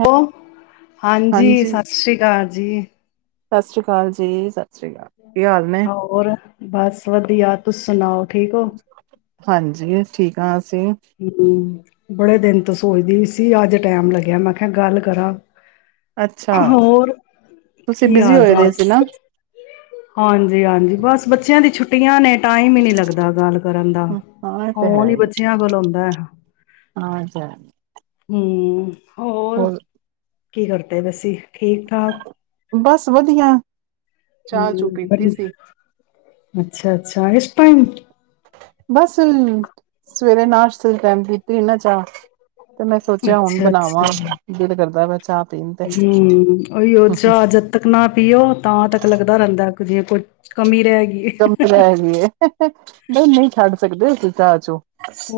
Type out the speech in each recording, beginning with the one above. ਹੈ ਹਾਂਜੀ, ਸਤਿ ਸ੍ਰੀ ਅਕਾਲ ਜੀ! ਸਤਿ ਸ੍ਰੀ ਅਕਾਲ ਜੀ, ਸ ਹੋਰ ਬਸ ਵਧੀਆ, ਤੁਸ ਸੁਣਾਓ ਠੀਕ ਹੋ? ਹਾਂਜੀ, ਠੀਕ ਆਂ ਅਸ ਹੰ ਬੜੇ ਦਿਨ ਤੋਂ ਸੋਚਦੀ ਵੀ ਸੀ ਅੱਜ ਟੈਮ ਲੱਗਿਐ ਮੈਂ ਕੇਹਾ ਗੱਲ ਕਰਾਂ ਅੱਛਾ! ਹੋਰ ਤੁਸੀਂ ਬਿਜ਼ੀ ਹੋਏ ਦੇ ਸੀ ਨਾ। ਹਾਂਜੀ-ਹਾਂਜੀ ਬਸ ਬੱਚਿਆਂ ਦੀ ਛੁੱਟੀਆਂ ਨੇ ਟਾਈਮ ਈ ਨੀ ਲੱਗਦਾ ਗੱਲ ਕਰਨ ਦਾ ਹਾਂ, ਇਹ ਤੇ ਫ਼ੋਨ ਹੈ ਈ ਹੀ। ਬੱਚਿਆਂ ਕੋਲ ਹੁੰਦੈ। ਹਾਂ ਏ ਤੇ ਹੈ ਹੂੰ ਹੋਰ ਕੀ ਕਰਦੇ ਪਏ ਸੀ? ਬਸ ਵਧੀਆ! ਹੰ ਚਾਹ ਚੂ ਬ ਪੀਤੀ ਸੀ। ਅੱਛਾ-ਅੱਛਾ! ਇਸ ਟਾਈਮ? ਬਾਸ ਹੁਨ ਸਵੇਰੇ ਨਾਸ਼ਤੇ ਦੇ ਟਾਈਮ ਪੀਤੀ ਨੀ ਨਾ ਚਾ ਤੇ ਮੈਂ ਸੋਚਿਆ ਹੁਨ ਅੱਛਾ ਬਨਾਵਾਂ, ਅੱਛਾ ਦਿਲ ਕਰਦਾ ਪੇਆ। ਹੂੰ, ਔਈਔ ਚਾਹ ਜਦ ਤੱਕ ਨਾ ਪੀਓ ਤਾਂ ਤੱਕ ਲੱਗਦਾ ਰਹਿੰਦੈ। [unintelligible] [unintelligible] ਵੀ ਹੈ ਨਈਂ-ਨਈਂ, ਛੱਡ ਸਕਦੇ ਤੁਸੀਂ ਚਾ ਚੂ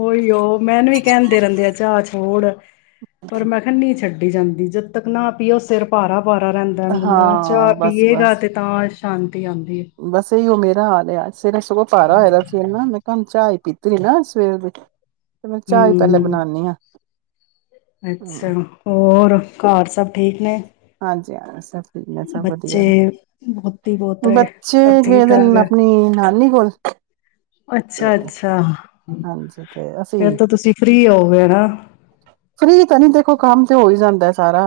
ਔਈਔ ਮੈਂਨੂੰ ਵੀ ਕੈਂਦੇ ਰੇਂਦੇ ਆ ਚਾਹ ਛੋੜ ਪਰ ਮੈਂ ਕਿਹਾ ਨਹੀਂ ਛੱਡ ਜਾਂਦੀ ਜਦ ਤੱਕ ਨਾ ਪੀਓ ਸੇਰ ਭਾਰਾ ਭਾਰਾ ਰੇਂਦੈ ਬੰਦਾ ਚਾਹ ਪੀਏਗਾ ਤੇ ਤਾਂ ਹਾਂ ਬਾਸ ਏਈਔ ਮੇਰ ਨਾ ਲਿਆ ਸਵੇਰੇ ਸਗੋਂ ਭਾਰਾ ਹੋਏ ਦਾ ਸਿਰ ਨਾ ਮੈਂ ਕਿਹਾ ਹੁਨ ਚਾ ਈ ਪੀਤੀ ਏ ਨਾ ਸਵੇਰ ਦੀ ਤੇ ਮੈਂ ਚਾਹ ਈ ਪੈਲੇ ਹੂੰ, ਬਨਾਨੀ ਆਂ ਅੱਛਾ ਹੋਰ ਘਰ ਸਭ ਠੀਕ ਨੇ ਹਾਂਜੀ ਹਾਂ ਸਭ ਠੀਕ ਨੇ ਸਭ ਬੱਚੇ, ਵਧੀਆ ਨੇ ਪੋਤੀ, ਪੋਤਰੇ ਬੱਚੇ ਸਭ ਗਏ ਠੀਕ ਦੇ ਠਾਕ ਨੇ ਹੈ? ਆਪਣੀ ਨਾਨੀ ਕੋਲ ਅੱਛਾ-ਅੱਛਾ। ਹਾਂਜੀ ਤੇ ਅਸੀਂ, ਹੋਗੇ ਨਾ ਫ੍ਰੀ ਤਾਂ ਨੀ ਦੇਖੋ ਕੰਮ ਤੇ ਔ ਹੋਈ ਜਾਂਦਾ ਏ ਸਾਰਾ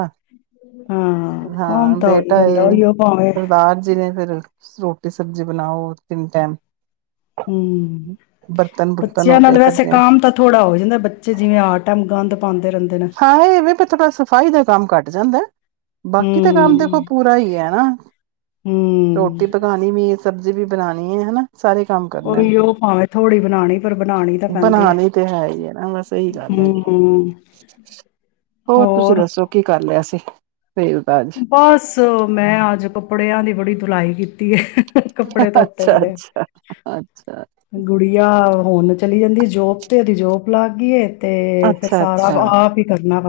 ਹਾਂ ਕੌਮ ਹਾਂ ਤਾਂ ਹੋ ਹੀ ਬੇਟਾ ਜਾਂਦਾ ਏ, ਉਹੀ ਉਹ ਭਾਵੇਂ ਸਰਦਾਰ ਜੀ ਨੇ ਫੇਰ। ਰੋਟੀ ਸਬਜੀ ਬਣਾਓ ਤਿੰਨ ਟੇਮ। ਹਮ ਬਰਤਨ ਬੂਰ ਬੱਚਿਆਂ ਨਾਲ ਵੈਸੇ ਕੰਮ ਤਾਂ ਥੋੜਾ ਹੋ ਜਾਂਦੇ। ਬੱਚੇ ਜਿਵੇਂ ਹਰ ਟੇਮ ਗੰਦ ਪਾਂਦ ਦਰ ਹਾਂ ਇਹ ਵੇ ਵੀ ਥੋੜਾ ਸਫ਼ਾਈ ਦਾ ਕੰਮ ਘੱਟ ਜਾਂਦਾ ਐ। ਬਾਕੀ ਤੇ ਕੰਮ ਹਮ ਦੇਖੋ ਪੂਰਾ ਈ ਐ ਨਾ। ਹਮ ਰੋਟੀ ਪਕਾਣੀ ਵੀ, ਸਬਜ਼ੀ ਵੀ ਬਨਾਨੀ ਏ ਹਨਾ ਸਾਰੇ ਕੰਮ ਕਰਨੇ ਨੇ। ਔਈਔ ਭਾਵੇਂ ਥੋੜੀ ਬਨਾਣੀ, ਪਰ ਬਨਾਣੀ ਤਾਂ ਪੈਂਦੀ ਏ। ਬਣਾਣੀ ਤੇ ਹੈ ਈ ਏ ਨਾ, ਬਸ ਇਹੀ ਗੱਲ ਹੈਗੀ ਏ। ਹੰ! ਹੋਰ ਤੁਸੀਂ ਦੱਸੋ ਕੀ ਕਰ ਲਿਆ ਸੀ। ਸਵੇਰ ਦਾ ਅੱਜ? ਬਾਸ, ਮੈਂ ਆਜ ਕੱਪੜਿਆਂ ਦੀ ਬੜੀ ਧੁਲਾਈ ਕੀਤ ਕਿਏ ਹ [unintelligible] ਕੱਪੜੇ ਧੋਤੇ ਬੜੇ, ਅੱਛਾ-ਅੱਛਾ, ਅੱਛਾ। ਗੁੜੀਆ ਔ ਫੋਨ ਚ ਚਲੀ ਜਾਂਦੀ ਐ ਜੋਬ ਤੇ ਔਦੀ ਜੋਬ ਲਾਗ ਗੀ ਏ ਤੇ ਫਿਰ ਸਾਰਾ ਅੱਛਾ-ਅੱਛਾ, ਆਪ ਈ ਕਰ ਨਾ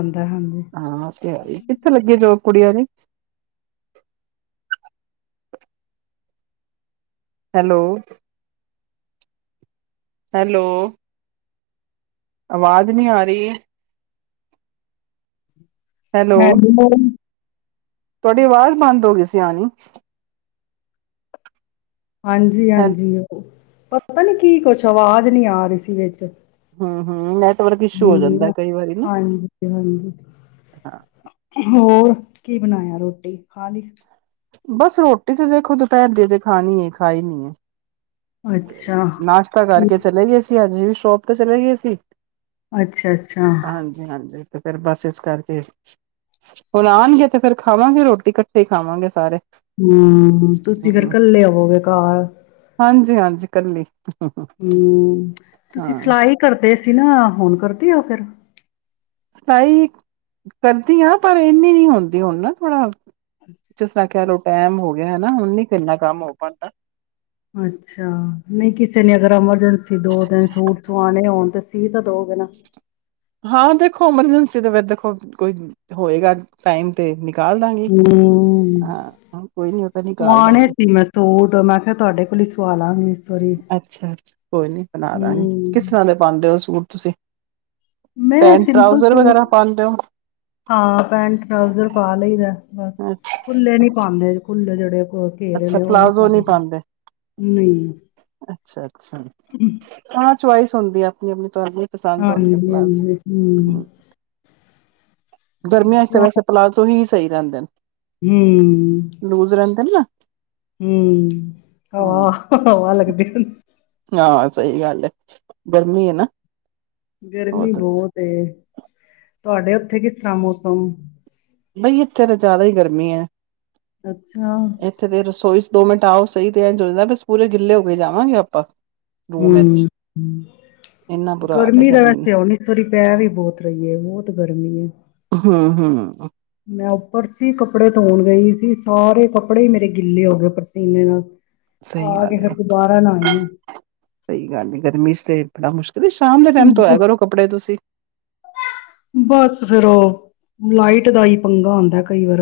ਹਾਂ ਔ ਤੇ ਹੈ ਈ, ਕਿੱਥੇ ਲੱਗੀ ਜੋਬ। ਕੁੜਿਆਂ ਦੀ। Hello hello! ਆਵਾਜ ਨੀਂ ਆ ਰੀ ਹੈਲੋ, ਤੁਆਡੀ ਆਵਾਜ਼ ਬੰਦ ਹੋ ਗਈ ਸੀ ਲਿਆਨੀ ਹੈਲ ਹਾਂਜੀ-ਹਾਂਜੀ, ਉਹ ਪਤਾ ਨੀ ਕੀ ਕੁਛ ਆਵਾਜ ਨੀ ਆ ਰੀ ਸੀ ਵਿੱਚ ਹੰ, ਹੰ ਨੈਟਵਰਕ ਇਸ਼ੂ ਹੋ ਜਾਂਦੈ ਕਈ ਵਾਰੀ ਨਾ ਅਤੇ ਹਾਂਜੀ [unintelligible] ਹਾਂ [inaudible] ਹੋਰ ਕੀ ਬਣਾਇਆ, ਰੋਟੀ ਖਾ ਲਈ? ਬਸ ਰੋਟੀ ਤੇ ਦੇਖੋ ਦੁਪੈਰ ਦੀ ਅਜੇ ਖਾਣੀ ਏ ਖਾਈ ਨੀਂ ਏ ਅੱਛਾ, ਨਾਸ਼ਤਾ ਕੀ ਕਰਕੇ ਚਲੇ ਗਏਸੀ। ਹਾਂਜੀ, ਸ਼ੋਪ ਤੇ ਚਲੇ ਗਏ ਅਸੀਂ। ਅੱਛਾ-ਅੱਛਾ। ਫਿਰ ਬਸ ਇਸ ਕਰਕੇ, ਹੁਣ ਆਉਣਗੇ ਤੇ ਫੇਿਰ ਖਾਵਾਂਗੇ ਰੋਟੀ ਇਕੱਠੇ ਖਾਵਾਂਗੇ ਸਾਰੇ। ਹੂੰ, ਤੁਸੀਂ ਫਿਰ ਕੱਲੇ ਹੌਵੇਗੇ ਘਰ। ਹਾਂਜੀ ਹਾਂ, ਹਾਂਜੀ ਇਕੱਲੀ। ਹੂੰ, ਤੁਸੀਂ ਸਿਲਾਈ ਕਰਦੇ ਸੀ ਨਾ ਹੁਣ ਕਰ ਵਧਿਆ ਫਿਰ ਸਲਾਈ ਕਰਦੀ ਹਾਂ, ਪਰ ਇਨੀ ਨੀ ਹੁੰਦੀ ਹੁਣ ਨਾ ਥੋੜਾ। ਜਿਸ ਨਾਲ ਕਹਿ ਲਓ, ਟੈਮ ਹੋ ਗਿਆ। ਹੈਨਾ, ਹੁਣ ਨੀ ਇੰਨਾ ਕੰਮ ਹੋ ਪੈਦਾ। ਅੱਛਾ, ਨਹੀਂ ਕਿਸੇ ਨੇ ਅਗਰ ਐਮਰਜੈਂਸੀ ਦੋ-ਤਿੰਨ ਸੂਟ ਸਵਾਣੇ ਹੋਣ ਤੇ ਸੀ ਤਾਂ ਦੋਗੇ ਨਾ ਹਾਂ ਤੇ ਦੇਖੋ, ਐਮਰਜੈਂਸੀ ਦੇ ਦੇਖੋ ਕੋਈ ਹੋਏਗਾ, ਟਾਈਮ ਤੇ ਕਰ ਦਾਗੀ। ਹੂੰ। ਹਾ। ਸਵਾਣੇ ਸੀ, ਮੈਂ ਸੂਟ ਮੈਂ ਕਿਹਾ, ਤੁਹਾਡੇ ਕੋਲ ਹੀ ਸਵਾ ਲਾਂਗੀ। ਵਾਰੀ ਅੱਛਾ-ਅਛਾ ਕੋਈ ਨੀ ਬਣਾ ਦਾਗੇ, ਕਿਸ ਹੂੰ ਤਰ੍ਹਾਂ ਦੇ ਪਾਉਂਦੇ ਹੋ ਸੂਟ ਤੁਸੀਂ? ਮੈਂ ਪੈਂਟ ਸਿੰਪਲ ਟਰਾਊਜ਼ਰ ਸੂਟ, ਵਗੈਰਾ ਪਾਉਂਦੇ ਹੋ ਹਾਂ ਪੈਂਟ ਟਰਾਊਜ਼ਰ ਪਾ ਲਈਦਾ। ਬਸ ਖੁੱਲੇ ਨੀ ਪਾਉਂਦੇ, ਖੁੱਲੇ ਜਿਹੜੇ ਘੇਰੇ ਅੱਛਾ ਵਾਲੇ ਉਹ ਨੀ ਪਲਾਜ਼ੋ ਨਹੀਂ ਪਾਏਗੀ ਨਹੀਂ। ਅਛ ਅੱਛਾ ਜੀ, ਅਛ ਚੁਆਇਸ ਹੁੰਦੀ ਆ ਆਪਣੀ-ਆਪਣੀ ਤੁਹਾਣੀ ਹਾਂਜੀ-ਹਾਂਜੀ ਹੂੰ ਗਰਮੀਆਂ ਚ ਸਵਾ ਵੈਸੇ ਪਲਾਜੋ ਹੀ ਸਹੀ ਰਹਿੰਦੇ ਨੇ। ਹੂੰ। ਲੂਜ ਰਹਿੰਦੇ ਨੇ ਨਾ ਹੂੰ, ਹਾਂ ਹੂੰ ਹਵਾ ਲੱਗਦੀ ਹ ਹਾਂ ਸਹੀ ਗੱਲ ਹੈ, ਗਰਮੀ ਹੈ ਨਾ। ਗਰਮੀ ਹੋਰ ਬਹੁਤ ਹੇ। ਤੁਹਾਡੇ ਉੱਥੇ ਕਿਸ ਤਰ੍ਹਾਂ ਮੌਸਮ? ਬਈ, ਇੱਥੇ ਤਾਂ ਜ਼ਿਆਦਾ ਹੀ ਗਰਮੀ ਹੈ। ਅੱਛਾ ਰਸੋਈ ਚ ਦੋ ਮਿੰਟ ਆਓ ਸਹੀ ਤੇ ਚੁਜਦਾ ਬਸ ਪੂਰੇ ਗਿੱਲੇ ਹੋ ਕੇ ਜਾਵਾਂਗੇ ਆਪਾਂ ਹੂ ਰੂਮ ਵਿੱਚ ਇੰਨਾ ਬੁਰਾ ਹਾਲ ਐ ਗਰਮੀ ਦਾ ਨੇ ਵੈਸੇ ਉਹ ਨ ਸਰੀ ਪੈ ਵੀ ਬਹੁਤ ਰਹੀ ਹੈ ਬਹੁਤ ਗਰਮੀ ਹੈ ਹੂ ਹੂ ਹੂ ਮੈਂ ਉੱਪਰ ਸੀ ਕੱਪੜੇ ਧੋਣ ਗਈ ਸੀ ਸਾਰੇ ਕੱਪੜੇ ਹੀ ਮੇਰੇ ਗਿੱਲੇ ਹੋ ਗਏ ਪਸੀਨੇ ਨਾਲ ਸਹੀ ਆ ਗੱਲ ਕੇ ਫਿਰ ਹੈ ਦੁਬਾਰਾ ਨਹਾਈ ਆ। ਸਹੀ ਗੱਲ ਨ ਗਰਮੀ ਚ ਤੇ ਬੜਾ ਮੁਸ਼ਕਿਲ ਤੇ ਸ਼ਾਮ ਦੇ ਟਾਈਮ ਤੋਂ ਥੋਆ ਕਰੋ ਕੱਪੜੇ ਤੁਸੀਂ ਫਿਰ ਉਹ ਲਾਈਟ ਦਾ ਹੀ ਪੰਗਾ ਹੁੰਦਾ ਕਈ ਵਾਰ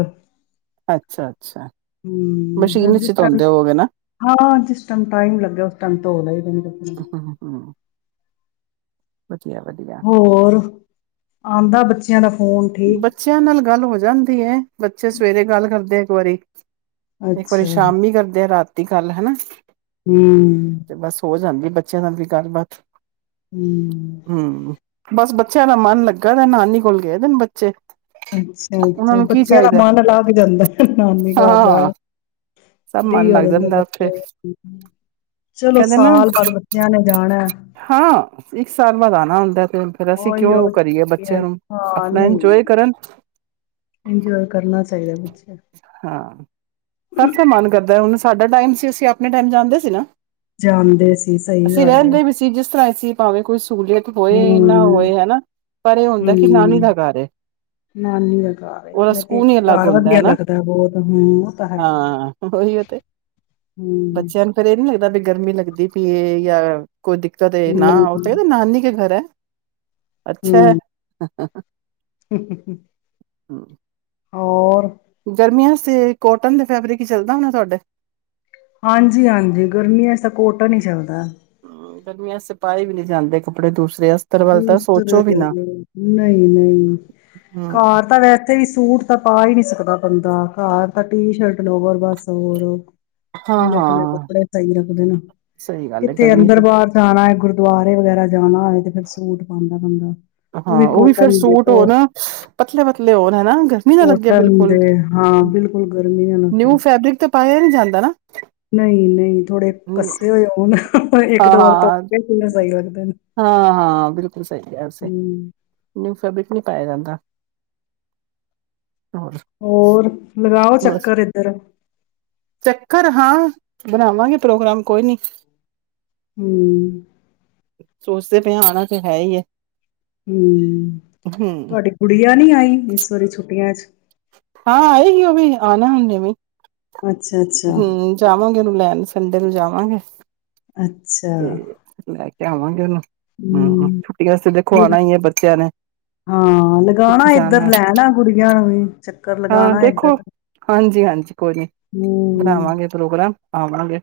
ਅੱਛਾ-ਅੱਛਾ ਹੂ ਮਸ਼ੀਨ ਜਿਸ ਚ ਟਾਈਮ ਧੋਂਦੇ ਹੋਵੋਗੇ ਨਾ ਹਾਂ ਜਿਸ ਟਾਈਮ ਟਾਈਮ ਲੱਗਿਆ ਉਸ ਟਮ ਧੋਦਾ ਹੀ ਹੂੰ-ਹੂੰ ਵਧੀਆ-ਵਧੀਆ ਹੋਰ ਆਉਂਦਾ ਬੱਚਾ ਯ [unintelligible] ਬੱਚਿਆਂ ਨਾਲ ਗੱਲ ਹੋ ਜਾਂਦੀ ਹੈ ਬੱਚੇ ਸਵੇਰੇ ਗੱਲ ਕਰਦੇ ਹੈ ਸੋਰੀ ਇੱਕ ਵਾਰੀ ਅੱਛਾ ਸ਼ਾਮੀ ਕਰਦੇ ਐ ਰਾਤ ਠੀਕ ਗੱਲ ਹੈਨਾ ਹੂੰ। ਤੇ ਬਸ ਹੋ ਜਾਂਦੀ ਬੱਚ ਚੈਨਲ ਦੀ ਗੱਲਬਾਤ ਹੂ ਹਮ ਬਸ ਬੱਚਿਆਂ ਦਾ ਮਨ ਲੱਗਾ ਦਾ, ਨਾਨੀ ਕੋਲ ਗਏ ਅੱਛਾ [unintelligible] ਅੱਛਾ ਅੱਛਾ ਬੱਚਿਆਂ ਦਾ ਮਨ ਲੱਗ ਜਾਂਦਾ ਨਾਨੀ ਘਰ ਹਾਂ ਜਾਗ ਸਭ ਫ੍ਰੀ ਮਨ ਹੋ ਲੱਗ ਜਾਂਦੇ ਜਾਂਦਾ ਉੱਥੇ ਬੱਚੇ ਚਲੋ ਕਹਿੰਦੇ ਨਾ ਸਾਲ ਬਾਅਦ ਬੱਚਿਆਂ ਨੇ ਜਾਣਾ ਹਾਂ ਇੱਕ ਸਾਲ ਬਾਅਦ ਆਉਣਾ ਹੁੰਦਾ ਤੇ ਫਿਰ ਅਸੀਂ ਉਹੀ ਕਿਉਂ ਉਹ ਕਰੀਏ ਛੁੱਟੀਆਂ। ਬੱਚਿਆਂ ਨੂੰ ਹਾਂ ਆਪਣਾ ਨਹੀਂ ਇੰਜੋਏ ਨਹੀਂ ਕਰਨ ਇੰਜੋਏ ਕਰਨਾ ਚਾਹੀਦਾ ਬੱਚੇ ਹਾਂ ਸਭ ਤੇ ਮਨ ਕਰਦਾ ਹੁਣ ਸਾਡਾ ਟਾਈਮ ਸੀ ਅਸੀਂ ਆਪਣੇ ਟਾਈਮ ਜਾਂਦੇ ਸੀ ਨਾ ਜਾਣ ਦੇ ਸੀ ਸਹੀ ਗੱਲ ਤੁਸੀਂ ਭਾਵੇਂ ਕੁਛ ਸਹੂਲੀਅਤ ਹੋਏ ਨਾ ਹਮ ਹੋਏ ਹਨਾ ਪਰ ਇਹ ਹੁੰਦਾ ਕਿ ਨਾਨੀ ਦਾ ਹਮ ਘਰ ਹੈ ਨਾਨੀ ਦਾ ਘਰ ਏ ਉਹਦਾ ਆਪਣੇ ਸਕੂਨ ਹੀ ਪੇਕੇ ਅਲੱਗ ਘਰ ਹੁੰਦਾ ਵਧੀਆ ਹਨਾ ਲੱਗਦਾ ਬਹੁਤ ਹਮ ਉਹ ਤਾਂ ਹੈ ਹੀ ਹਾਂ ਉਹੀ ਉਹ ਤੇ ਹਮ ਬੱਚਿਆਂ ਨੂੰ ਫਿਰ ਏਹ ਕਿਦਾਂ ਦੀ ਗਰਮੀ ਲੱਗਦੀ ਪੀਏ ਜਾਂ ਕੋਈ ਦਿੱਕਤ ਐ, ਨਾ ਔ ਹਮ ਉਹ ਨਾਨੀ ਕੇ ਘਰ ਹੈ। ਅੱਛਾ ਹੈ। ਹਮ [unintelligible] [unintelligible] ਹੋਰ, ਗਰਮੀਆਂ ਚ ਤੇ ਕੋਟਨ ਦੇ ਫੈਬਰਿਕ ਹੀ ਚੱਲਦਾ ਹੋਣਾ ਤੁਹਾਡੇ ਹਾਂਜੀ-ਹਾਂਜੀ, ਗਰਮੀਆਂ ਇਸ ਤਾਂ ਕੋਟਨ ਹੀ ਚੱਲਦਾ। ਹੂੰ, ਗਰਮੀਆਂ ਚ ਪਾਏ ਵੀ ਨੀ ਜਾਂਦੇ ਕੱਪੜੇ ਦੂਸਰੇ ਅਸਤਰ ਵੱਲ ਤਾਂ ਦੂਸਰੇ ਸੋਚੋ ਵੀ ਨਾ। ਨਹੀਂ-ਨਹੀਂ ਹੂੰ ਘਰ ਤਾਂ ਵੈਸੇ ਵੀ। ਸੂਟ ਤਾਂ ਪਾ ਹੀ ਨੀ ਸਕਦਾ ਬੰਦਾ ਘਰ ਤਾਂ ਟੀ ਸ਼ਰਟ ਲੋਵੇਰ ਬਸ ਹੋਰ ਹਾਂ ਖੁੱਲੇ-ਖੁੱਲੇ, ਹਾਂ ਕੱਪੜੇ ਸਹੀ ਰੱਖਦੇ ਨੇ ਸਹੀ ਗੱਲ ਹੈ ਕਿੱਥੇ ਗਰਮੀ ਚ ਅੰਦਰ ਬਾਹਰ ਜਾਣਾ ਹੈ, ਗੁ ਗੁਰੁਦਆਰੇ ਵਗੈਰਾ ਜਾਣਾ ਹੋਵੇ ਤੇ, ਫਿਰ ਸੂਟ ਪਾਦਾ ਬੰਦਾ ਹਾਂ ਉਹ ਵੀ ਫੇਰ ਸੂਟ ਹੋ ਨਾ ਪਤਲੇ-ਪਤਲੇ ਹੋਣ ਹਨਾ, ਗਰਮੀ ਨਾ ਲੱਗਿਆ ਕੋਟਨ ਦੇ ਬਿਲਕੁਲ ਹਾਂ ਬਿਲਕੁਲ ਗਰਮੀ ਨਿਊ ਫੈਬਰਿਕ ਤੇ ਪਾਇਆ ਨੀ ਜਾਂਦਾ ਨਾ ਨਹੀਂ-ਨਹੀਂ, ਥੋੜੇ ਕੱਸੇ ਹੋਏ ਹੋਣ ਇੱਕ ਦੋ ਵਾਰ ਹਾਂ-ਹਾਂ, ਧੋਤੇ ਸਹੀ ਲੱਗਦੇ ਨੇ, ਹਾਂ-ਹਾਂ ਬਿਲਕੁਲ ਸਹੀ ਕਿਹਾ ਤੁਸੀਂ ਹਮ ਨਿਊ ਫੈਬਰਿਕ ਨਹੀ ਪਾਇਆ ਜਾਂਦਾ। ਹੋਰ ਹੋਰ ਲਗਾਓ ਬਸ ਚੱਕਰ ਇੱਧਰ, ਚੱਕਰ ਹਾਂ ਬਣਾਵਾਂਗੇ ਪ੍ਰੋਗਰਾਮ ਕੋਈ ਨੀ, ਹੂੰ, ਸੋਚਦੇ ਪਏ ਆਣਾ ਤਾਂ ਹੈ ਹੀ ਹੈ। ਹੂੰ, ਹੂੰ ਤੁਹਾਡੀ ਗੁਡੀਆਂ ਨੀ ਆਈ। ਇਸ ਵਾਰੀ ਦੀ ਛੁਟੀਆਂ ਚ ਹਾਂ ਆਏ ਸੀ, ਉਹ ਵੀ ਆਣਾ ਹੁਣ ਵੀ ਅੱਛਾ-ਅੱਛਾ, ਹੂੰ, ਜਾਵਾਂਗੇ ਉਹਨੂੰ ਲੈਣ ਸੰਡੇ ਨੂੰ ਜਾਵਾਂਗੇ। [unintelligible] ਅੱਛਾ, ਲੈ ਤੇ ਕੇ ਆਵਾਂਗੇ ਉਹਨੂੰ ਹੂੰ, ਛੁੱਟੀਆਂ ਚ ਦੇਖੋ ਆਣਾ ਹੀ ਹੈ ਬੱਚਿਆਂ ਨੇ ਹਾਂ ਲਗਾਣਾ ਕਿੱਥੇ ਇੱਧਰ ਜਾਣਾ ਲੈਣਾ ਗੁਡੀਆਂ ਨੂੰ ਵੀ। ਚੱਕਰ ਹਾਂ ਲਗਾਣਾ ਇੱਧਰ ਦੇਖੋ, ਹਾਂਜੀ-ਹਾਂਜੀ ਕੋਈ ਨੀ ਹੂੰ, ਬਣਾਵਾਂਗੇ ਪ੍ਰੋਗਰਾਮ ਆਵਾਂਗੇ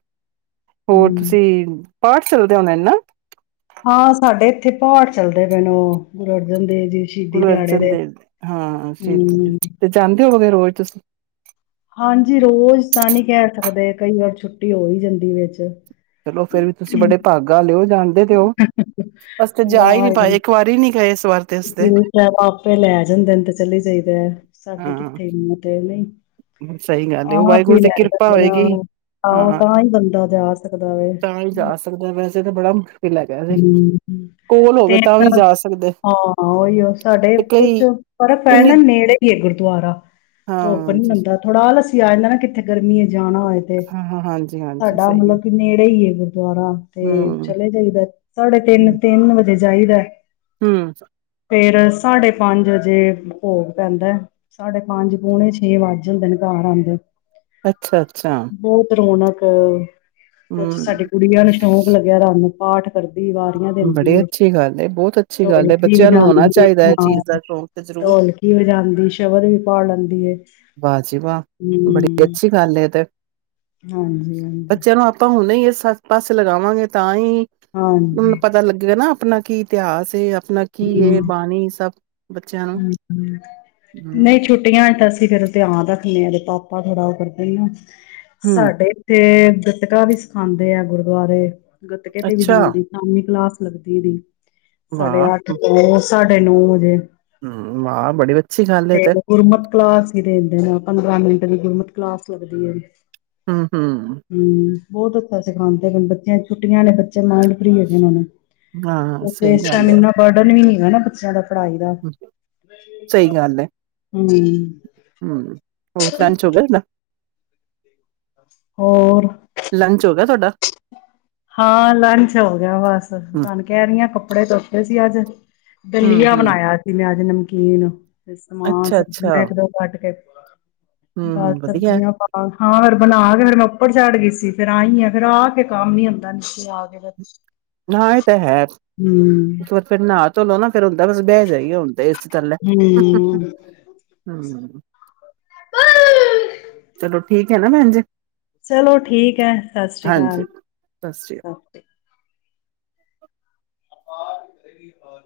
ਹੋਰ ਹੂੰ ਤੁਸੀਂ ਪਾਠ ਚੱਲਦੇ ਹੁੰਦੇ ਨੇ ਨਾ, ਹਾਂ ਸਾਡੇ ਇੱਥੇ ਪਾਠ ਚੱਲਦੇ ਪੈਯੇ ਨੇ, ਗੁਰੂ ਅਰਜਨ ਦੇਵ ਜੀ ਸ਼ਹੀਦੀ ਗੁਰੂ ਦਿਹਾੜੇ ਅਰਜਨ ਦੇਵ ਦੇ ਹਾਂ ਸ਼ਹੀਦੀ, ਹੂੰ, ਤੇ ਜਾਂਦੇ ਹੋਗੇ। ਰੋਜ ਤੁਸੀ, ਹਾਂਜੀ ਰੋਜ਼ ਤਾਂ ਨਹੀਂ ਕਹਿ ਸਕਦੇ ਕਈ ਵਾਰ ਛੁੱਟੀ ਹੋ ਹੀ ਜਾਂਦੀ ਵਿੱਚ। ਚਲੋ ਫੇਰ ਵੀ ਤੁਸੀਂ ਬੜੇ ਭਾਗਾ ਆਲੇ ਔ ਜਾਣ ਅਸ ਤੇ ਜਾ ਈ ਨੀਂ ਵਾਹਿਗੁਰੂ ਪਾਏ, ਇੱਕ ਵਾਰੀ ਨੀ ਗਏ ਇਸ ਵਾਰ ਤੇ ਅਸੀ ਤੇ ਆਪੇ ਲੈ ਜਾਂਦੇ ਨੇ ਤੇ ਚਲੀ ਜਾਈਦੈ। ਸਾਡੀ ਹਾਂ ਕਿੱਥੇ ਏਨੀ ਹਿਮਤ ਹੇ। ਨਈਂ, ਸਹੀ ਗੱਲ ਏ, ਉਹ ਆਪ ਵਾਹਿਗੁਰੂ ਈ ਦੀ ਲੈ ਕਿਰਪਾ ਜਾਂਦੇ ਹੋਏਗੀ ਨੇ ਆਹੋ ਹਾਂ ਤਾਂ ਹੀ ਬੰਦਾ ਜਾ ਸਕਦਾ ਤਾਂ ਈ ਜਾ ਸਕਦਾ ਵੈਸ ਏ ਤੇ ਬੜਾ ਹੈਗਾ ਸੀ ਹੂੰ ਹੂੰ, ਕੋਲ ਹੋਵੇ ਤੇ ਤਾਂ ਵੀ ਨੀ ਨਾ ਜਾ ਸਕਦੇ ਹਾਂ ਔਈਔ ਸਾਡੇ ਤੇ ਕੁਛ ਕਈ ਫਰਕ ਪੈ ਇੰਨੀ ਜਾਂਦਾ ਨੇੜੇ ਹੀ ਏ ਗੁਰਦੁਆਰਾ ਧੁੱਪ ਨੀ ਹਾਂ ਬੰਦਾ ਥੋੜਾ ਆਲਸ ਆ ਜਾਂਦਾ ਨਾ ਕਿੱਥੇ ਗਰਮੀ ਏ ਜਾਣਾ ਹੋਏ ਤੇ, ਹਾਂ ਹਾਂ ਹਾਂਜੀ ਹਾਂਜੀ ਸਾਡਾ ਸਹੀ ਹੈ ਮਤਲਬ ਕਿ ਨੇੜੇ ਈ ਏ ਗੁਰ ਗੁਰਦਵਾਰਾ ਤੇ ਹਮ ਚਲੇ ਜਾਈਦਾ ਸਾਡੇ ਤਿੰਨ, ਤਿੰਨ ਬ ਜੇ ਚਾਈਦੈ ਹੰ ਫੇਰ ਸਾਡੇ ਪੰਜ ਅਜੇ ਭੋਗ ਪੈਂਦੈ ਸਾਡੇ ਪੰਜ ਪੋਣੇ ਛੇ ਵੱਜ ਜਾਂਦੇ ਨੇ ਘਰ ਆਂਦੇ। ਅੱਛਾ-ਅੱਛਾ! ਹੰ ਕੁਛ ਸਾਡੀ ਹੂੰ, ਗੁੜੀਆ ਨੂੰ ਸ਼ੌਕ ਲੱਗਿਦਾ ਹੂਣ ਪਾਠ ਕਰਦੀ ਵਾਰੀਆਂ ਬੜੀ ਦਿੰਦੀ, ਅੱਛੀ ਗੱਲ ਏ, ਬਹੁਤ ਅੱਛੀ ਗੱਲ ਏ, ਢੋਲਕੀ ਬੱਚਿਆਂ ਨੂੰ ਹੋਣਾ ਵਜਦੀ ਚਾਹੀਦਾ ਐ ਹਾਂ, ਚੀਜ਼ ਦਾ ਸ਼ੌਕ ਤੇ ਜ਼ਰੂਰ, ਢੋਲਕੀ ਵਜਾਦੀ, ਸ਼ਬਦ ਵੀ ਪਾ ਲੈਂਦੀ ਹੈ ਵਾਹ ਜੀ ਵਾਹ! ਬੜੀ ਹਮ [inaudible] ਅੱਛੀ ਗੱਲ ਏ ਤੇ, [unintelligible] ਬੱਚਿਆਂ ਨੂੰ ਆਪਾਂ ਹੁਣੇ ਇਸ ਸਬ ਪਾਸੇ ਲਗਾਵਾਂਗੇ ਤਾਂ ਹੀ ਹਾਂ ਮੈਨੂੰ ਪਤਾ ਲੱਗੇਗਾ ਨਾ ਆਪਣਾ ਕੀ ਇਤਿਹਾਸ ਏ ਕੀ ਹੂੰ ਇਹ ਬਾਣੀ ਸਭ ਬੱਚਿਆਂ ਨੂੰ ਹੂੰ ਹੂੰ ਹਮ ਤੇ ਫੇਰ ਏ ਧਿਆਨ ਰੱਖਨੇ ਆ ਤੇ ਪਾਪਾ ਥੋੜਾ ਉਹ ਕਰਦੇ ਨੇ ਨਾ ਹੂੰ, ਸਾਡੇ ਇੱਥੇ ਗਤਕਾ ਵੀ ਸਿਖਾਉਦੇ ਆ ਗੁਰਦੁਆਰੇ ਗੱਤਕੇ ਤੇ ਵੀ ਅੱਛਾ, ਜਾਂਦੀ ਸ਼ਾਮੀਂ ਕਲਾਸ ਲੱਗਦੀ ਦੀ ਵਾਹ [unintelligible] ਸਾਢੇ ਨੌ ਵਜੇ ਹੂੰ, ਵਾਹ! ਬੜੀ ਅੱਛੀ ਗੱਲ ਏ ਤੇ ਗੁਰਮਤਿ ਕਲਾਸ ਹੀ ਦਿੰਦੇ ਨੇ ਪੰਦਰਾਂ ਮਿੰਟ ਦੀ ਗੁਰਮਤਿ ਕਲਾਸ ਲੱਗਦੀ ਹੈ ਹਮ ਹਮ ਹਮ ਬਹੁਤ ਅੱਛਾ ਸਿਖਾਉਂਦੇ ਬੱਚਿਆਂ ਨੂੰ ਛੁੱਟੀਆਂ ਨੇ ਬੱਚੇ ਨਾਲੇ ਫ੍ਰੀ ਹੋ ਜਾਂਦੇ ਨੇ ਹਾਂ ਸਹੀ ਗੱਲ ਹੈ ਪੜਨ ਵੀ ਨੀ ਹੈ ਨਾ ਬੱਚਿਆਂ ਦਾ ਪੜ੍ਹਾਈ ਦਾ ਸਹੀ ਗੱਲ ਹੈ ਹਮ ਹਮ ਹੋਰ ਲੰਚ ਹੋ ਗਿਆ ਨਾ ਹੋਰ ਲੰਚ ਹੋ ਗਿਆ ਤੁਹਾਡਾ? ਹਾਂ ਲੰਚ ਹੋ ਗਿਆ ਬਸ ਹੂੰ, ਤੁਹਾਨੂੰ ਕਹਿ ਰਹੀ ਹ ਕੱ ਕੱਪੜੇ ਧੋਤੇ ਸੀ ਅੱਜ ਹੂੰ, ਦਲੀਆ ਹੂੰ। ਬਣਾਇਆ ਸੀ ਮੈਂ ਅੱਜ ਨ ਕੀਨ ਤੇ ਸਮਾਨ ਸਬਜ਼ੀਆਂ ਅੱਛਾ-ਅੱਛਾ, ਇੱਕ ਦੋ ਕੱਟ ਕੇ ਬਸ ਹੂੰ-ਹੂੰ ਵਧੀਆ ਸਬਜ਼ੀਆਂ ਪਾ ਹਾਂ ਫੇਰ ਬਣਾ ਕੇ ਫੇਰ ਮੈਂ ਉੱਪਰ ਚਾੜ ਗਈ ਸੀ ਫਿਰ ਆਹੀ ਆ ਫਿਰ ਆਹ ਕੇ ਕੰਮ ਨੀ ਹੁੰਦਾ ਲਚ ਚ ਆ ਗਏ ਬੱਚੇ ਹਾਂ ਇਹ ਤਾਂ ਹੈ ਇੱਕ ਵਾਰ ਫਿਰ ਨਾ ਧੋ ਲਓ ਨਾ ਫਿਰ ਹੁੰਦਾ ਬਸ ਬਹਿ ਜਾਈਏ ਹੁਣ ਤੇ ਏਸੀ ਥੱਲੇ ਹਾ ਹਾ ਹੂੰ, ਹਮ ਚਲੋ ਠੀਕ ਹੈ ਨਾ ਭੈਣ ਜੀ ਚਲੋ ਠੀਕ ਹੈ ਸਤਿ ਸ੍ਰੀ ਹਾਂਜੀ ਅਕਾਲ ਸ੍ਰੀ ਸਤਿ ਸ੍ਰੀ [unintelligible]